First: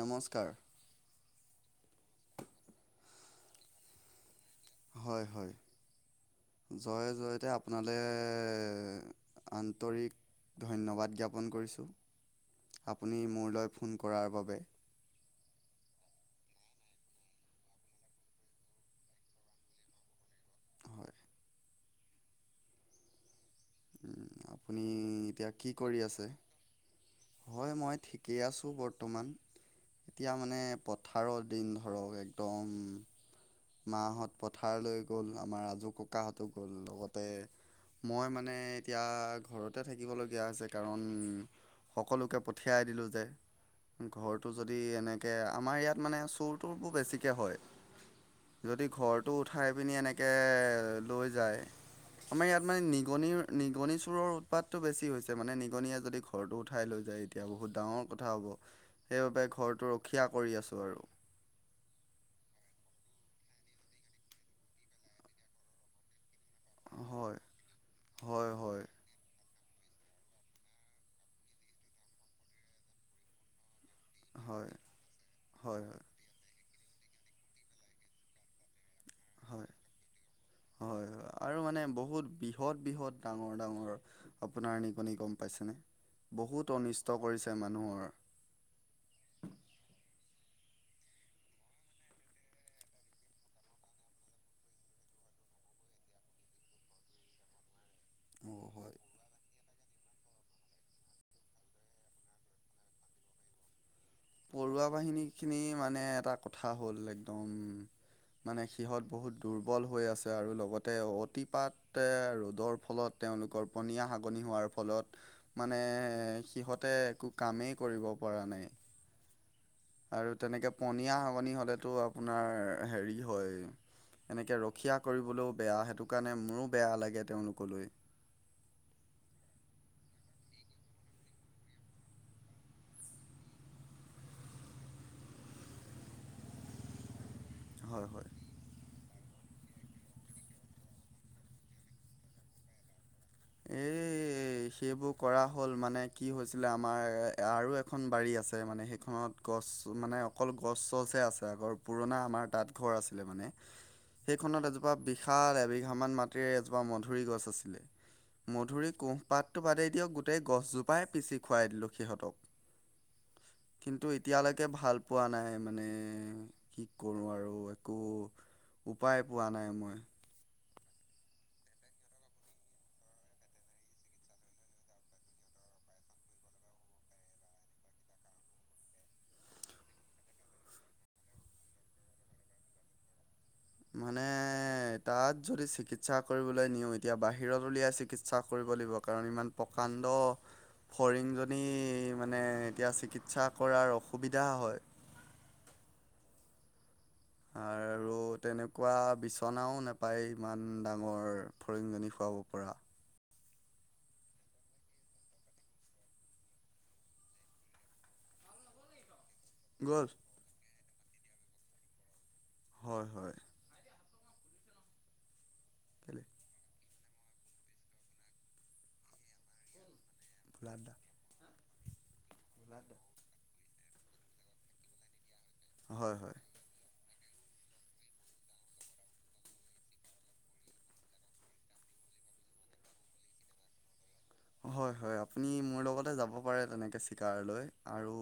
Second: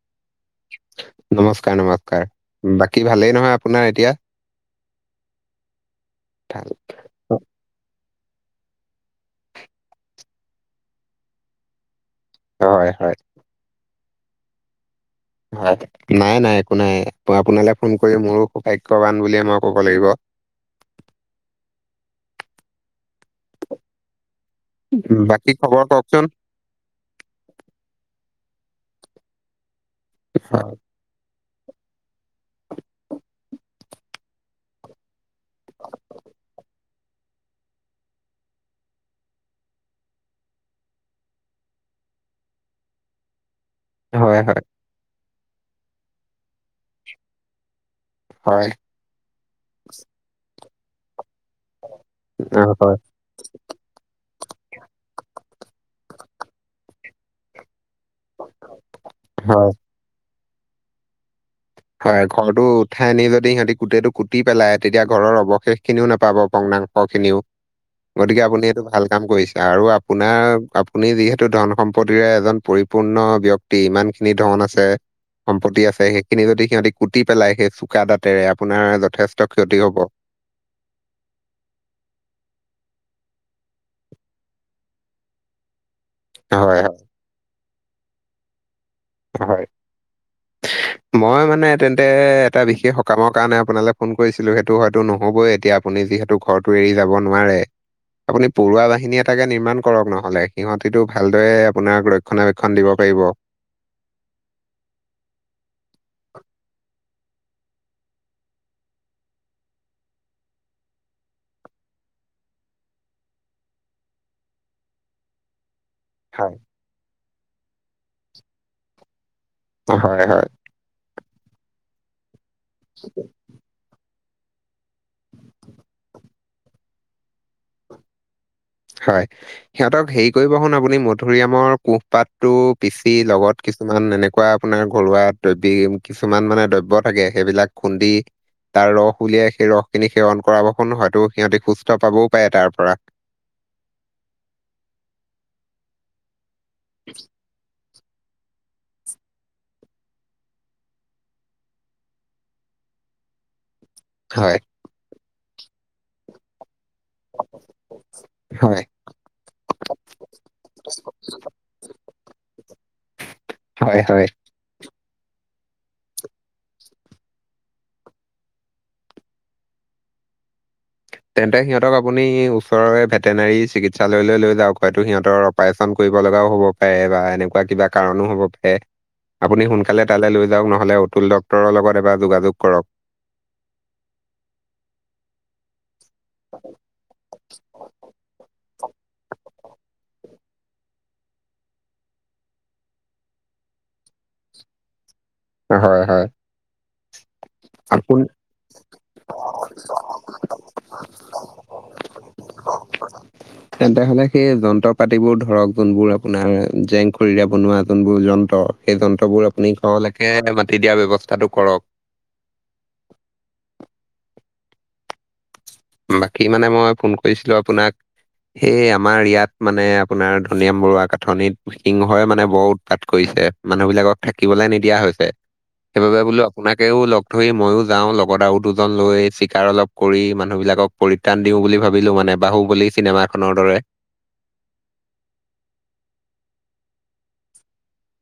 নমস্কাৰ। নমস্কাৰ- নমস্কাৰ, বাকী ভালেই নহয় আপোনাৰ এতিয়া। হয়-হয়। [unintelligible] জয় জয়তে আপোনালে, আন্তৰিক ধন্যবাদ জ্ঞাপন কৰিছোঁ, হয়, হয়, আপুনি মোৰলৈ ফোন কৰাৰ বাবে। হয়, নাই-নাই একো নাই আপোনালৈ ফোন কৰি মোৰো সৌভাগ্যৱান বুলিয়ে মই ক'ব লাগিব। হয়। উম, আপুনি বাকী এতিয়া কি খবৰ কৰি কওকচোন? আছে। হয় মই ঠিকেই আছোঁ বৰ্তমান, এতিয়া মানে হয়, পট থাৰৰ দিন ধৰক একদম মাহঁত পথাৰলৈ গ'ল আমাৰ আজু ককাহঁতো গ'ল লগত তে মই মানে এতিয়া ঘৰতে থাকিবলগীয়া হৈছে কাৰণ সকলোকে পঠিয়াই দিলোঁ যে। হয়, ঘৰটো হয়, যদি এনেকে আমাৰ ইয়াত মানে চোৰটোৰবোৰ বেছিকে হয়। হয়, যদি ঘৰটো উঠাই পিনি এনেকে লৈ যায়, আমাৰ ইয়াত অ', মানে হয়। নিগনিৰ নিগনি চোৰৰ উৎপাতটো বেছি হৈছে, মানে নিগনিয়ে যদি ঘৰটো উঠাই লৈ যায়, এতিয়া বহুত ডাঙৰ কথা হ'ব। সেইবাবে হয়, ঘৰটো ৰখীয়া কৰি আছোঁ আৰু। হয়, ঘৰটো উঠাই আনি যদি সিহঁতি গোটেইটো কুটি পেলাই, তেতিয়া ঘৰৰ অৱশেষ খিনিও নাপাব। ভংগ্নাশখিনিও, হয় গতিকে হয় আপুনি সেইটো হয় ভাল কাম কৰিছে আৰু আপোনাৰ আপুনি যিহেতু ধন সম্পত্তিৰে এজন পৰিপূৰ্ণ ব্যক্তি, ইমান খিনি ধন হয়। আছে, সম্পত্তি হয় আছে, সেইখিনি যদি সিহঁতি কুটি পেলাই সেই চোকা দাঁতেৰে আপোনাৰ যথেষ্ট হয় ক্ষতি হ'ব। হয়- হয় আৰু মানে বহুত বৃহৎ- বৃহৎ ডাঙৰ- ডাঙৰ আপোনাৰ নিগনি গম পাইছেনে, বহুত হয় হয় অনিষ্ট কৰিছে মানুহৰ। [unintelligible] মই মানে তেন্তে এটা বিশেষ সকামৰ কাৰণে আপোনালে ফোন কৰিছিলো, সেইটো হয়তো নহ'বই এতিয়া আপুনি যিহেতু ঘৰতো এৰি যাব নোৱাৰে। [inaudible] আপুনি পৰুৱা হয় বাহিনীয়ে তাকে নিৰ্মাণ কৰক নহ'লে, সিহঁতিটো ভালদৰে আপোনাক ৰক্ষণাবেক্ষণ দিব পাৰিব। পৰুৱা বাহিনীখিনি মানে এটা কথা হ'ল একদম মানে সিহঁত বহুত দুৰ্বল হৈ আছে আৰু লগতে অতিপাত তে ৰ'দৰ ফলত তেওঁলোকৰ পনীয়া হাগনি হোৱাৰ ফলত মানে এ হয় সিহঁতে একো কামেই কৰিব পৰা নাই। হয় আৰু হয় তেনেকে পনীয়া হাগনি হ'লেতো আপোনাৰ হেৰি হয় এনেকে ৰখীয়া কৰিবলৈও বেয়া, সেইটো কাৰণে মোৰো বেয়া লাগে তেওঁলোকলৈ। হয়, সিহঁতক হেৰি কৰিব শুন আপুনি মধুৰিআমৰ কোষপাতটো পিচি লগত কিছুমান এনেকুৱা আপোনাৰ ঘৰুৱা দৈবিক কিছুমান মানে দ্ৰব্য থাকে সেইবিলাক হয় খুন্দি হয় তাৰ ৰস উলিয়াই সেই ৰস খিনি সেৱন কৰাব শোন, হয়তো সিহঁতি সুস্থ পাবও পাৰে তাৰ পৰা। এই সেইবোৰ কৰা হ'ল, মানে কি হৈছিলে আমাৰ আৰু এ এখন বাৰী আছে মানে সেইখনত গছ মানে অকল গছ চছ আছে আছে আগৰ পুৰণা আমাৰ তাত ঘৰ আছিলে মানে। হয়, সেইখনত এজোপা বিশাল এবিঘামান মাটিৰে এজোপা মধুৰি গছ আছিলে। [inaudible] মধুৰি কোঁহপাতটো বাদেই দিয়ক গোটেই গছজোপাই পিচি খুৱাই দিলোঁ সিহঁতক। হয়, কিন্তু হয়। এতিয়ালে কে ভাল পোৱা নাই মানে কি কৰোঁ আৰু একো উপায় পোৱা নাই মই। তেন্তে সিহঁতক আপুনি ওচৰৰে ভেটেনাৰী চিকিৎসালয়লৈ লৈ যাওক, হয়তো সিহঁতৰ অপাৰেচন কৰিব লগাও হ'ব পাৰে বা এনেকুৱা কিবা কাৰণো হ'ব পাৰে। আপুনি সোনকালে তালে লৈ যাওঁক, নহ'লে অতুল ডক্তৰৰ লগত এবাৰ যোগাযোগ কৰক। মানে তাত যদি চিকিৎসা কৰিবলৈ নিওঁ, এতিয়া বাহিৰত উলিয়াই চিকিৎসা কৰি ব লাগিব, কাৰণ ইমান প্ৰকাণ্ড ফৰিংজনী মানে এতিয়া চিকিৎসা কৰাৰ অসুবিধা হয়। হয়- হয়। আৰু আপুনি তেনেকুৱা বিচনাও নাপায় ইমান ডাঙৰ ফৰিংজনী শোৱাব পৰা। [inaudible] তেন্তে হ'লে সেই যন্ত্ৰ পাতিবোৰ ধৰক যোনবোৰ আপোনাৰ জেং খৰিৰে বনোৱা যোনবোৰ যন্ত্ৰ। সেই যন্ত্ৰবোৰ আপুনি গ'ল ঘৰলেকে হে মাতি দিয়াৰ ব্যৱস্থাটো কৰক। হয়- হয়। কেলে বাকী মানে মই ফোন কৰিছিলো আপোনাক, সেই আমাৰ ইয়াত মানে আপোনাৰ ধনিৰাম ভোলাদা বৰুৱা কাথনিত সিংহই মানে বৰ উৎপাত কৰিছে। মানুহবিলাকক থাকিবলে নিদিয়া হৈছে, হয় সেইবাবে হয় বোলো আপোনাকেও লগ থৰি মইও যাও লগত আৰু দুজন লৈ চিকাৰ অলপ কৰি মানুহবিলাক অলপ পৰিত্ৰাণ দিও বুলি ভাবিলো মানে বাহুবলি চিনেমাখনৰ দৰে। হয়- হয়, আপুনি মোৰ লগতে যাব পাৰে তেনেকে চিকাৰলৈ। আৰু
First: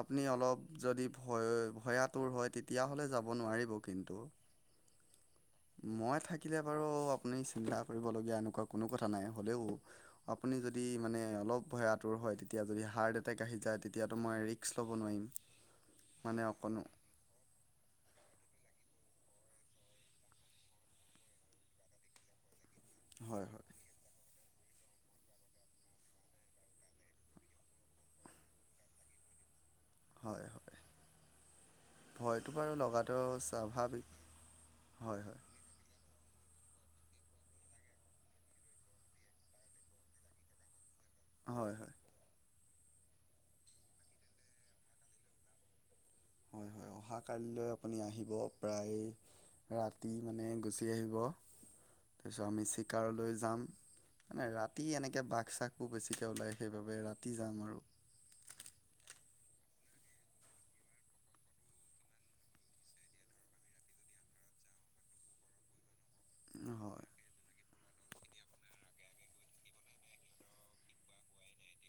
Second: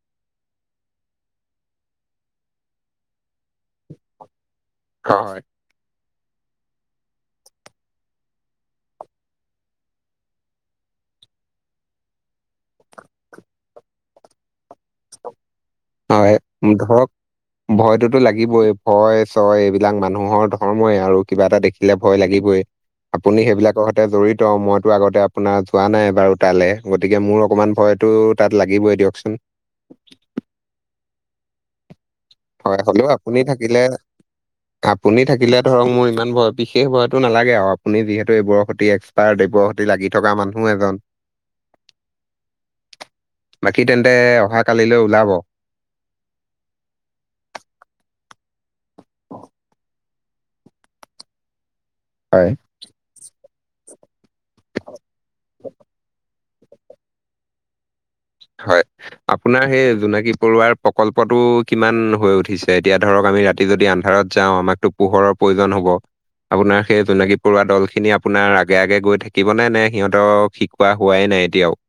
আপুনি অলপ যদি ভয় ভয়াতুৰ হয়, তেতিয়াহ'লে যাব নোৱাৰিব কিন্তু। [unintelligible] মই থাকিলে বাৰু আপুনি চিন্তা কৰিবলগীয়া এনেকুৱা কোনো কথা নাই হ'লেও। আপুনি যদি মানে অলপ ভয়াতুৰ হয় তেতিয়া যদি হাৰ্ট এটেক আহি যায় তেতিয়াতো মই ৰিস্ক ল'ব নোৱাৰিম। [inaudible] হয়, অকণো ধৰক ভয়টোতো লাগিবই, ভয় ছয় এইবিলাক মানুহৰ ধৰ্মই আৰু কিবা এটা দেখিলে ভয় লাগিবই। আপুনি হয় হয় সেইবিলাকৰ জড়িত মইতো আগতে আপোনাৰ যোৱা নাই বাৰু তালে, গতিকে মোৰ অকণমান ভয় টো তাত লাগিবই দিয়কচোন। হয়- হয়। ভয়টো বাৰু হয়, হ'লেও লগাটো আপুনি স্বাভাৱিক হয় থাকিলে-আপুনি হয় থাকিলে ধৰক মোৰ ইমান ভয় বিশেষ ভয়টো নালাগে আৰু আপুনি যিহেতু এইবোৰৰ সতি এক্সপাৰ্ট এইবোৰ তে লাগি থকা মানুহ এজন। হয়- হয়। বাকী তেন্তে অহা কালিলৈ ওলাব। হয়- হয়, অহা কালিলৈ আপুনি আহিব প্ৰায় ৰা তি মানে গুচি আহিব, তাৰপিছত হয় আমি চিকাৰলৈ যাম। মানে ৰাতি এনেকে বাঘ চাঘবোৰ বেছিকে ওলায় সেইবাবে ৰাতি যাম আৰু। হয়। আপোনাৰ সেই জোনাকী পৰুৱাৰ প্ৰকল্পটো কিমান হৈ উঠিছে, এতিয়া ধৰক আমি ৰাতি যদি আন্ধাৰত যাওঁ আমাকতো পোহৰৰ প্ৰয়োজন হ'ব, আপোনাৰ হয় সেই জোনাকী পৰুৱা দল খিনি আপোনাৰ আগে আগে গৈ থাকিব নে-নে, সিহঁতক শিকোৱা হোৱাই নাই এতিয়াও।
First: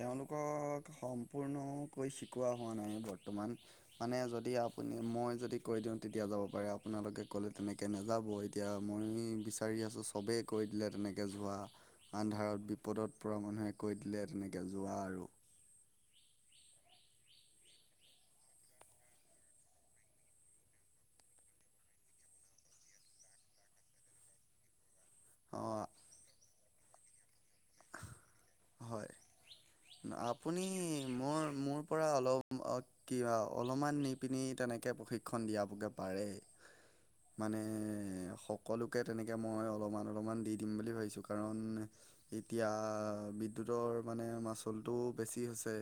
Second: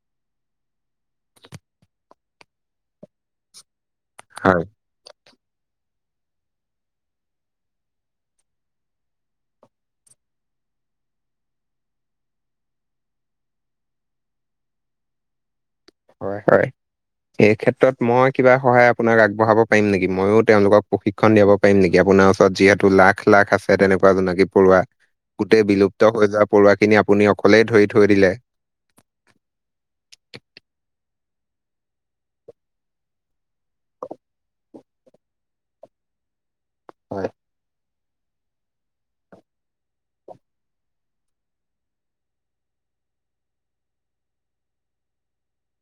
তেওঁলোকক সম্পূৰ্ণকৈ সিকোৱা হোৱা নাই বৰ্তমান, মানে যদি হয়, আপুনি মই যদি কৈ দিওঁ তেতিয়া যাব পাৰে আপোনালোকে ক'লে তেনেকে নেযাব, এতিয়া মই বিচাৰি আছোঁ চবে কৈ দিলে তেনেকে যোৱা, আন্ধাৰত বিপদত পৰা মানুহে কৈ দিলে তেনেক কে যোৱা আৰু। হয় -হয়। এই ক্ষেত্ৰত মই কিবা সহায় আপোনাক আগবঢ়াব পাৰিম নেকি, মইয়ো তেওঁলোকক প্ৰশি খন দিয়াব পাৰিম নেকি আপোনাৰ ওচৰত যিহেতু লাখ -লাখ আছে তেনেকুৱা জোনাকী পৰুৱা। গোটেই অঁ বিলুপ্ত হৈ যোৱা পৰুৱাখিনি আপুনি অকলেই ধৰি থৈ দিলে। হয়, আপুনি মোৰ- মোৰ পৰা অলপ কিবা অলপমান নি পিনি তেনেকে প্ৰশিক্ষণ দিয়াবগে পাৰে। হয়। মানে স সকলোকে তেনেকে মই অলপমান- অলপমান দি দিম বুলি ভাবিছোঁ, কাৰণ এতিয়া বিদ্যুতৰ মানে মাচুলটো বেছি হৈছে।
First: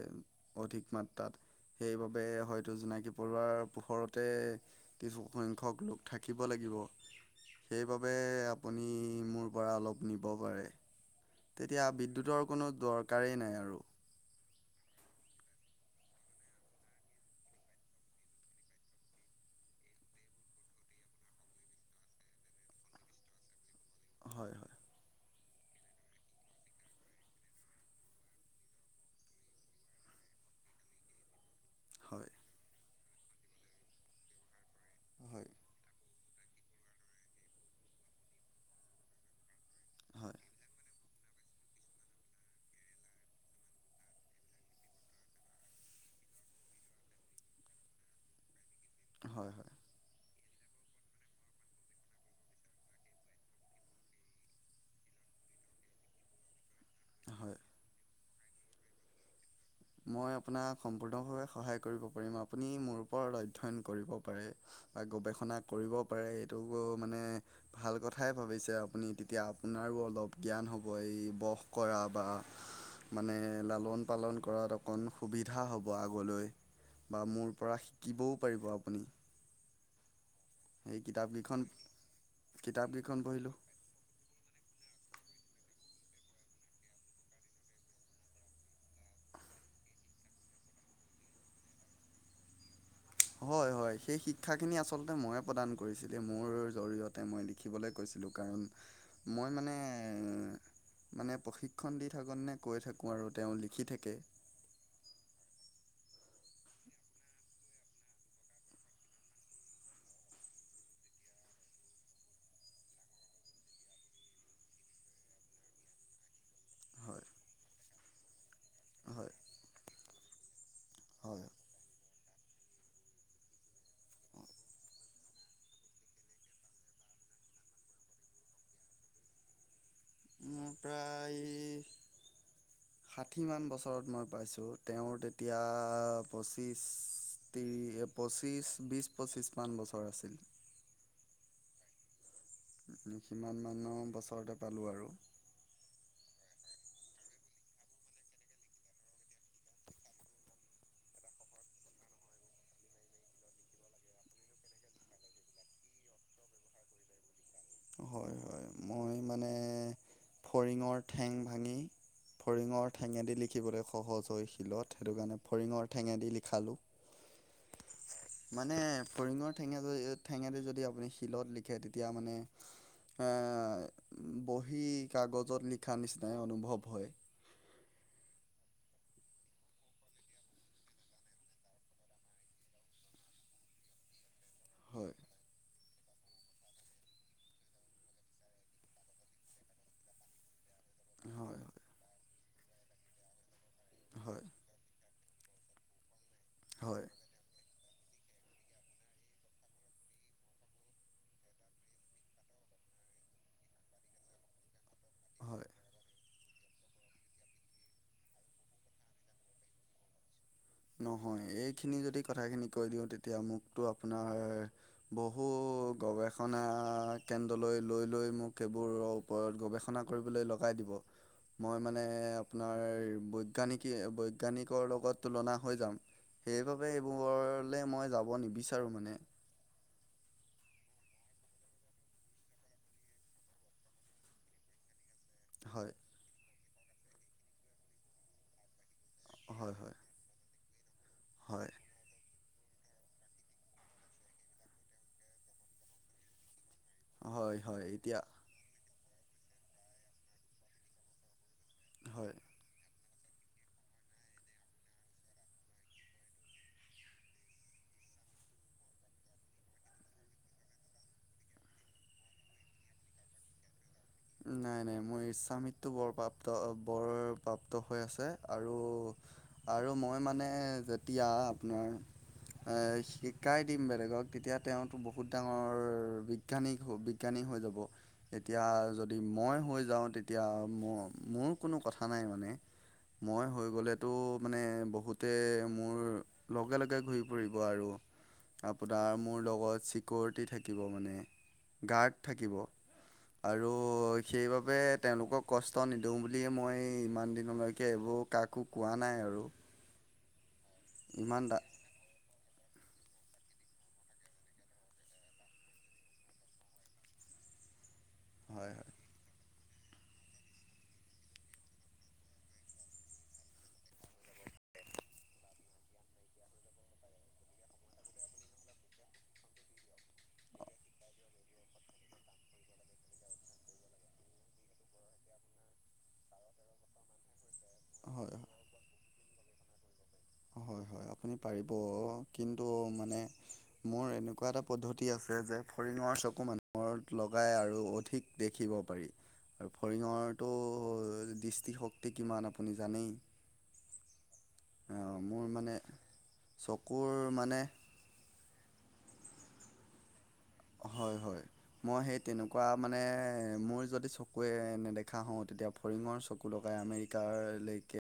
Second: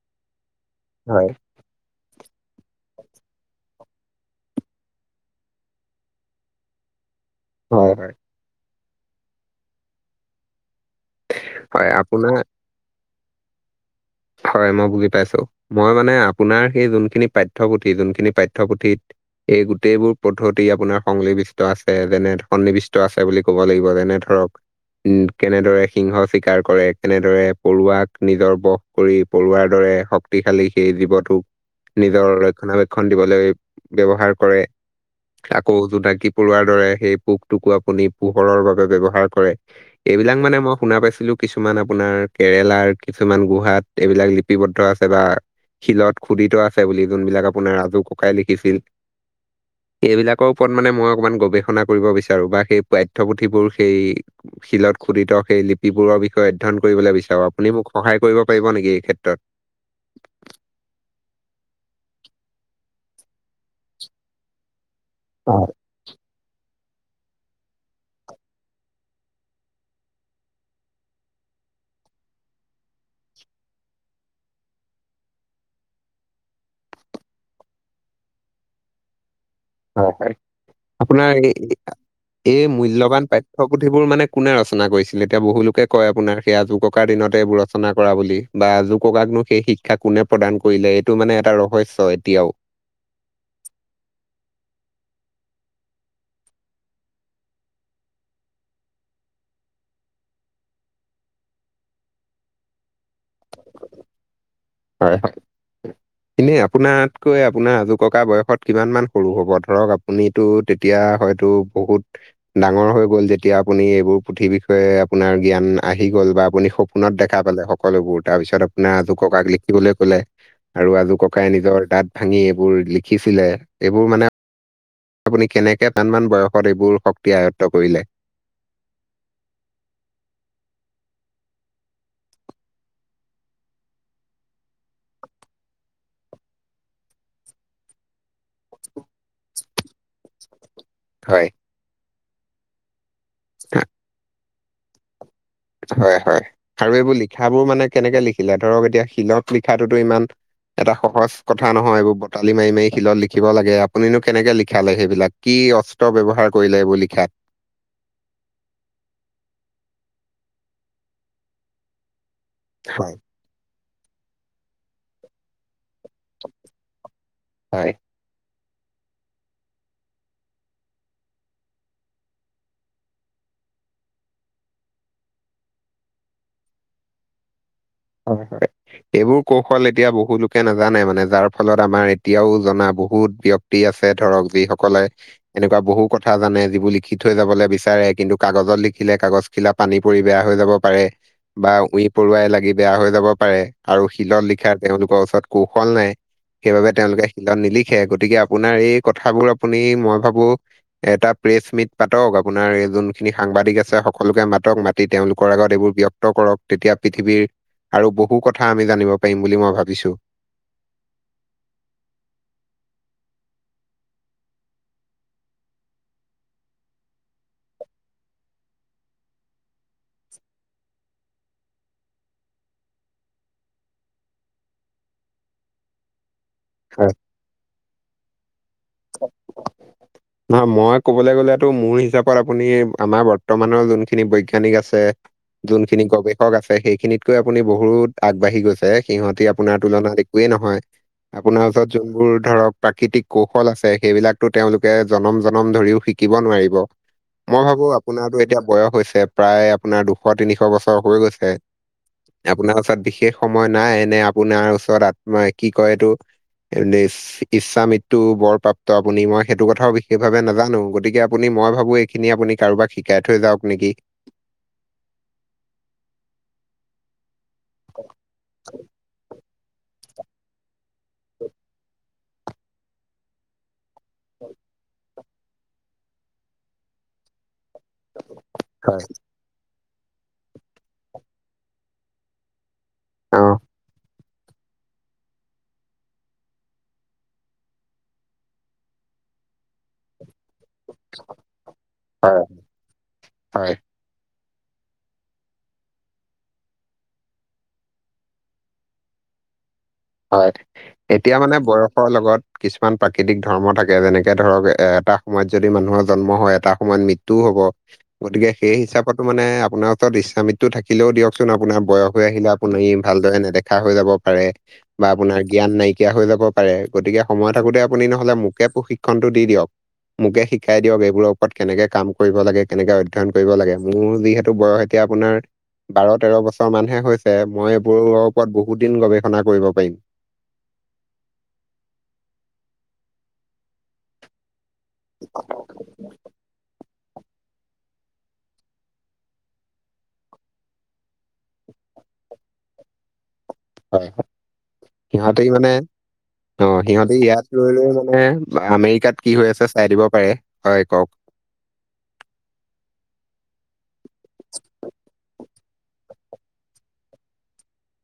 অধিক হয়, মাত্ৰাত, সেইবাবে হয়তো জোনাকী পৰুৱাৰ পোহৰতে কিছুসংখ্যক লোক থাকিব লাগিব। হয়, হয় সেইবাবে আপুনি মোৰ পৰা অলপ নিব পাৰে। তেতিয়া হয়, আপোনাৰ বিদ্যুতৰ কোনো দৰকাৰে নাই আৰু। হয়, মই বুজি পাইছোঁ। মই মানে আপোনাৰ সেই যোনখিনি পাঠ্যপুথি যোনখিনি পাঠ্যপুথিত এই গোটেইবোৰ পদ্ধতি আপোনাৰ সংলিবিষ্ট আছে যেনে সন্নিৱিষ্ট ত' আছে বুলি ক'ব লাগিব যেনে ধৰক হয় হয় উম, কেনেদৰে সিংহ চিকাৰ কৰে, কেনেদৰে পৰুৱাক নিজৰ বস কৰি পৰুৱাৰ দৰে শক্তিশালী সেই জীৱটোক হয় নিজৰ ৰক্ষণাবেক্ষণ দিবলৈ ব্যৱহাৰ কৰে হয় আ আকৌ জোনাকি পৰুৱাৰ দৰে সেই পোকটোকো আপুনি পোহৰৰ বাবে ব্যৱহাৰ কৰে। হয় এইবিলাক মানে মই শুনা পাইছিলোঁ কিছুমান আপোনাৰ কেৰেলাৰ, কিছুমান গুৱহাট এইবিলাক লিপিবদ্ধ আছে বা শিলত খুদিত আছে বুলি যোনবিলাক আপোনাৰ আজু ককাই লিখিছিল। হয়-হয়। এইবিলাকৰ ওপৰত মানে মই অকমান গৱেষণা কৰিব বিচাৰোঁ, বা সেই পাঠ্যপুথিবোৰ সেই শিলত খুদিত সেই লিপ লিপিবোৰৰ বিষয়ে অধ্যয়ন কৰিবলে বিচাৰোঁ, হয় আপুনি মোক সহায় কৰিব পাৰিব নেকি এই ক্ষেত্ৰত? মই আপোনাক সম্পূৰ্ণভাৱে সহায় কৰিব পাৰিম, আপুনি মোৰ ওপৰত অধ্যয়ন কৰিব পাৰে। বা গৱেষণা হয়, কৰিব পাৰে এইটো মানে ভাল কথাই ভাবিছে আপুনি তেতিয়া আপোনাৰো অলপ জ্ঞান হ'ব এই বস কৰা বা মানে লালন-পালন কৰাত অকণ সুবিধা হ'ব আগলৈ বা মোৰ পৰা শিকিবওঁ পাৰিব আপুনি। হয়- হয় সেই আপোনাৰ এই কিতাপকেইখন -এই কিতাপকেইখন মূল্যবান পঢ়িলোঁ পাঠ্যক পুথিবোৰ মানে কোনে ৰচনা কৰিছিলে? এতিয়া বহুলোকে কয় আপোনাৰ সেই আজু ককাৰ দিনতে এইবোৰ ৰচনা কৰা বুলি বা আজুক ককাকনো সেই শিক্ষা কোনে প্ৰদান কৰিলে এইটো মানে এটা ৰহস্যয় এতিয়াও। হয়-হয় সেই শিক্ষাখিনি আচলতে মই প্ৰদান কৰিছিলে, মোৰ জৰিয়তে মই লিখিবলৈ কৈছিলোঁ কাৰণ মই মানে মানে প্ৰশিক্ষণ দি থাকননে কৈ থাকোঁ আৰু তেওঁ লিখি থাকে। হয় [unintelligible] এনেই আপোনাতকৈ আপোনাৰ আজো ককা বয়সত কিমান মান সৰু হ'ব? ধৰক আপুনিতো তেতিয়া হয়তো বহুত ডাঙৰ হৈ গ'ল যেতিয়া আপুনি এইবোৰ পুথিৰ বিষয়ে আপোনাৰ জ্ঞান আহি গ'ল বা বুলি সপোনত হয় দেখা পালে সকলোবোৰ তাৰপিছত আপোনাৰ আজু হয় ককাক লি [unintelligible] আৰু আজু হয় ককাই নিজৰ দাত ভাঙি এইবোৰ লিখিছিলে এইবোৰ মানে আপুনি কেনেকে টানমান বয়সত এইবোৰ শক্তি আয়ত্ত কৰিলে? মুক ধৰা এই ষাঠিমান বছৰত মই পাইছোঁ, তেওঁ তেতিয়া পঁচিছ পঁচিশ বিশ পঁচিশ মান বছৰ আছিল। হয়। সিমান মানৰ বছৰতে পালোঁ আৰু। হয়-হয় আৰু এইবোৰ লিখাবোৰ মানে কেনেকে লিখিলে? ধৰক এতিয়া শিলত লিখাতোতো ইমান এটা সহজ কথা নহয় এইবোৰ বটালি মাৰি-মাৰি শিলত লিখিব লাগে আপুনো কেনেকে লিখালে সেইবিলাক? কি অস্ত্ৰ ব্যৱহাৰ কৰিলে এইবোৰ লিখাত? হয়-হয় মই মানে ফৰিঙৰ ঠেং ভাঙি ফৰিঙৰ হয়, ঠেঙেদি লিখিবলৈ সহজ হয় শিলত সেইটো কাৰণে ফৰিঙৰ ঠেঙে দি লিখালোঁ। হয়। মানে ফৰিঙৰ ঠেঙা য ঠেঙাটো যদি আপুনি শিলত লিখে তেতিয়া মানে আ বহি কাগজত লিখা নিচিনাই অনুভৱ হয়। হয়-হয়। এইবোৰ কৌশল এতিয়া বহুুলোকে নাজানে মানে যাৰ ফলত আমাৰ এতিয়াও জনা বহুত ব্যক্তি ব্যক্তি আছে ধৰক যিসকলে হয় এনেকুৱা বহু কথা জানে যিবোৰ লিখি থৈ যাবলৈ বিচাৰে কিন্তু কাগজত লিখিলে কাগজ খিলা পানী পৰি বেয়া হৈ যাব। হয় বা উই পৰুাই লাগি বেয়া হৈ যাব পাৰে, আৰু হয় শিলত লিখা তেওঁলোকৰ ওচৰত কৌশল নাই সেইবাবে হয় তেওঁলোকে তাত নিলিখে গতিকে আপোনাৰ এই কথাবোৰ আপুনি মই ভাবোঁ এটা প্ৰেচ মিট পাতক আপোনাৰ এই যোনখিনি সাংবাদিক আছে সকলোকে মাতক, মাতি দি তেওঁলোকৰ হয় আগত এইবোৰ ব্যক্ত কৰক তেতিয়া পৃথিৱীৰ আৰু বহু কথা আমি জানিব পাৰিম বুলি মই ভাবিছোঁ। নহয় এইখিনি যদি কথাখিনি কৈ দিওঁ তেতিয়া মোকতো আপোনাৰ বহু গৱেষণা কেন্দ্ৰলৈ লৈ-লৈ মোক এইবোৰ ওপৰত গৱেষণা কৰিবলৈ লগাই দিব। মই মানে আপোনাৰ বৈজ্ঞানিকী বৈজ্ঞানিকৰ লগত তুলনা হয় যাম। সেইবাবে সেইবোৰলে মই যাব নিবিচাৰোঁ মানে। নহয় মই কবলৈ গ'লোতো মোৰ হিচাপত আপুনি আমাৰ বৰ্তমানৰ যোনখিনি বৈজ্ঞানিক আছে যোন হয় খিনি গৱেষক আছে সেইখিনিতকৈ আপুনি বহুত আগবাঢ়ি গৈছে। সিহঁতি হয় আপোনাৰ হয় তুলনাত একোৱেই নহয়। আপোনাৰ হয় ওচৰত যোনবোৰ ধৰক প্ৰাকৃতিক কৌশল সকল আছে সেইবিলাকতো তেওঁলোকে জনম-জনম ধৰিও শিকিব নোৱাৰিব। হয় মই হয় ভাৱোঁ আপোনাৰতো এতিয়া বয়স হৈছে, প্ৰায় আপোনাৰ দুশ তিনিশ বছৰ হৈ গৈছে। হয়। আপোনাৰ ওচৰত বিশেষ সময় নাই এনে আপোনাৰ ওচৰত কি কয় এইটো? [unintelligible] ইচ্ছামিত বৰপ্ৰাপ্ত আপুনি মই সেইটো কথাও বিশেষ ভাৱে নাজানোঁ, গতিকে আপুনি মই ভাৱোঁ খিনি আপুনি কাৰোবাক শিকাই থৈ যাওঁক নেকি? নাই-নাই মোৰ ইচ্ছামৃত বৰ প্ৰাপ্ত বৰ প্ৰাপ্ত হৈ আছে আৰু-আৰু মই মানে যেতিয়া আপোনাৰ আ শিকাই দিম বেলেগক তেতিয়া তেওঁতো বহুত ডাঙৰ বি বিজ্ঞানিক হ‌ও বিজ্ঞানিক হৈ যাব, তেতিয়া হয়। মই হৈ যাওঁ তেতিয়া ম মোৰ কোনো কথা নাই মানে। অ মই হৈ গ'লেতো মানে বহুতে মোৰ লগে-লগে ঘৰিব আৰু। আপোনাৰ মোৰ লগত চিকিঅৰতি থাকিব থাকিব মানে, গাৰ্ড হয় থাকিব। আৰু হয় ত' সেইবাবে তেওঁলোকক কষ্ট নিদিওঁ বুলিয়ে মই ইমান দিনলৈকে এইবোৰ কাকো একো কোৱা নাই আৰু। হয়। এতিয়া ইমান মানে দা বয়সৰ লগত কিছুমান প্ৰাকৃতিক ধৰ্ম থাকে যেনেকে ধৰক এ এটা সময়ত যদি মানুহৰ জন্ম হয়, এটা সময়ত মৃত্যু টো হ'ব গতিকে হয় সেই হিচাপ তো মানে আপোনাৰ ওচৰত ইচ্ছা মৃত্যু থাকিলেও দিয়কচোন আপোনাৰ বয়স হৈ আহিলে আপুনি ভালদৰে নেদেখা হৈ যাব পাৰে। বা আপোনাৰ জ্ঞান নাইকিয়া হৈ যাব পাৰে, গতিকে সময় থাকোতে আপুনি নহলে মোকে প্ৰশিক্ষণটো দি দিয়ক। মোকে শিকাই দিয়ক এইবোৰক ক'ত কেনেকে কাম কৰিব লাগে কেনেকে অধ্যয়ন কৰিব লাগে, মোৰ যিহেতু বয়স এতিয়া আপোনাৰ বাৰ তেৰ বছৰ মানহে হৈছে মই এইবোৰৰ হয় হয় ওপৰত বহুত দিন গৱেষণা কৰিব পাৰিম। হয়- হয়, আপুনি পাৰিব, কিন্তু মানে মোৰ এনেকুৱা এটা পদ্ধ তি আছে যে, ফৰিঙৰ চকু মানুহৰ লগাই আৰু অধিক দেখিব পাৰি। আৰু ফৰিঙৰটো দৃষ্টিশক্তি কিমান আপুনি জানেই। হয়- হয়, অ সিহঁতি মোৰ মানে অ', চকুৰ সিহঁতে ইয়াত মানে ৰৈ- ৰৈ মানে আমেৰিকাত কি হৈ আছে চাই দিব পাৰে। হয়- হয়। মই সেই তেনেকুৱা মানে মোৰ যদি চকুৱে নেদেখা হওঁ তেতিয়া ফৰিঙৰ চকু লগাই আমেৰিকাৰ লৈকে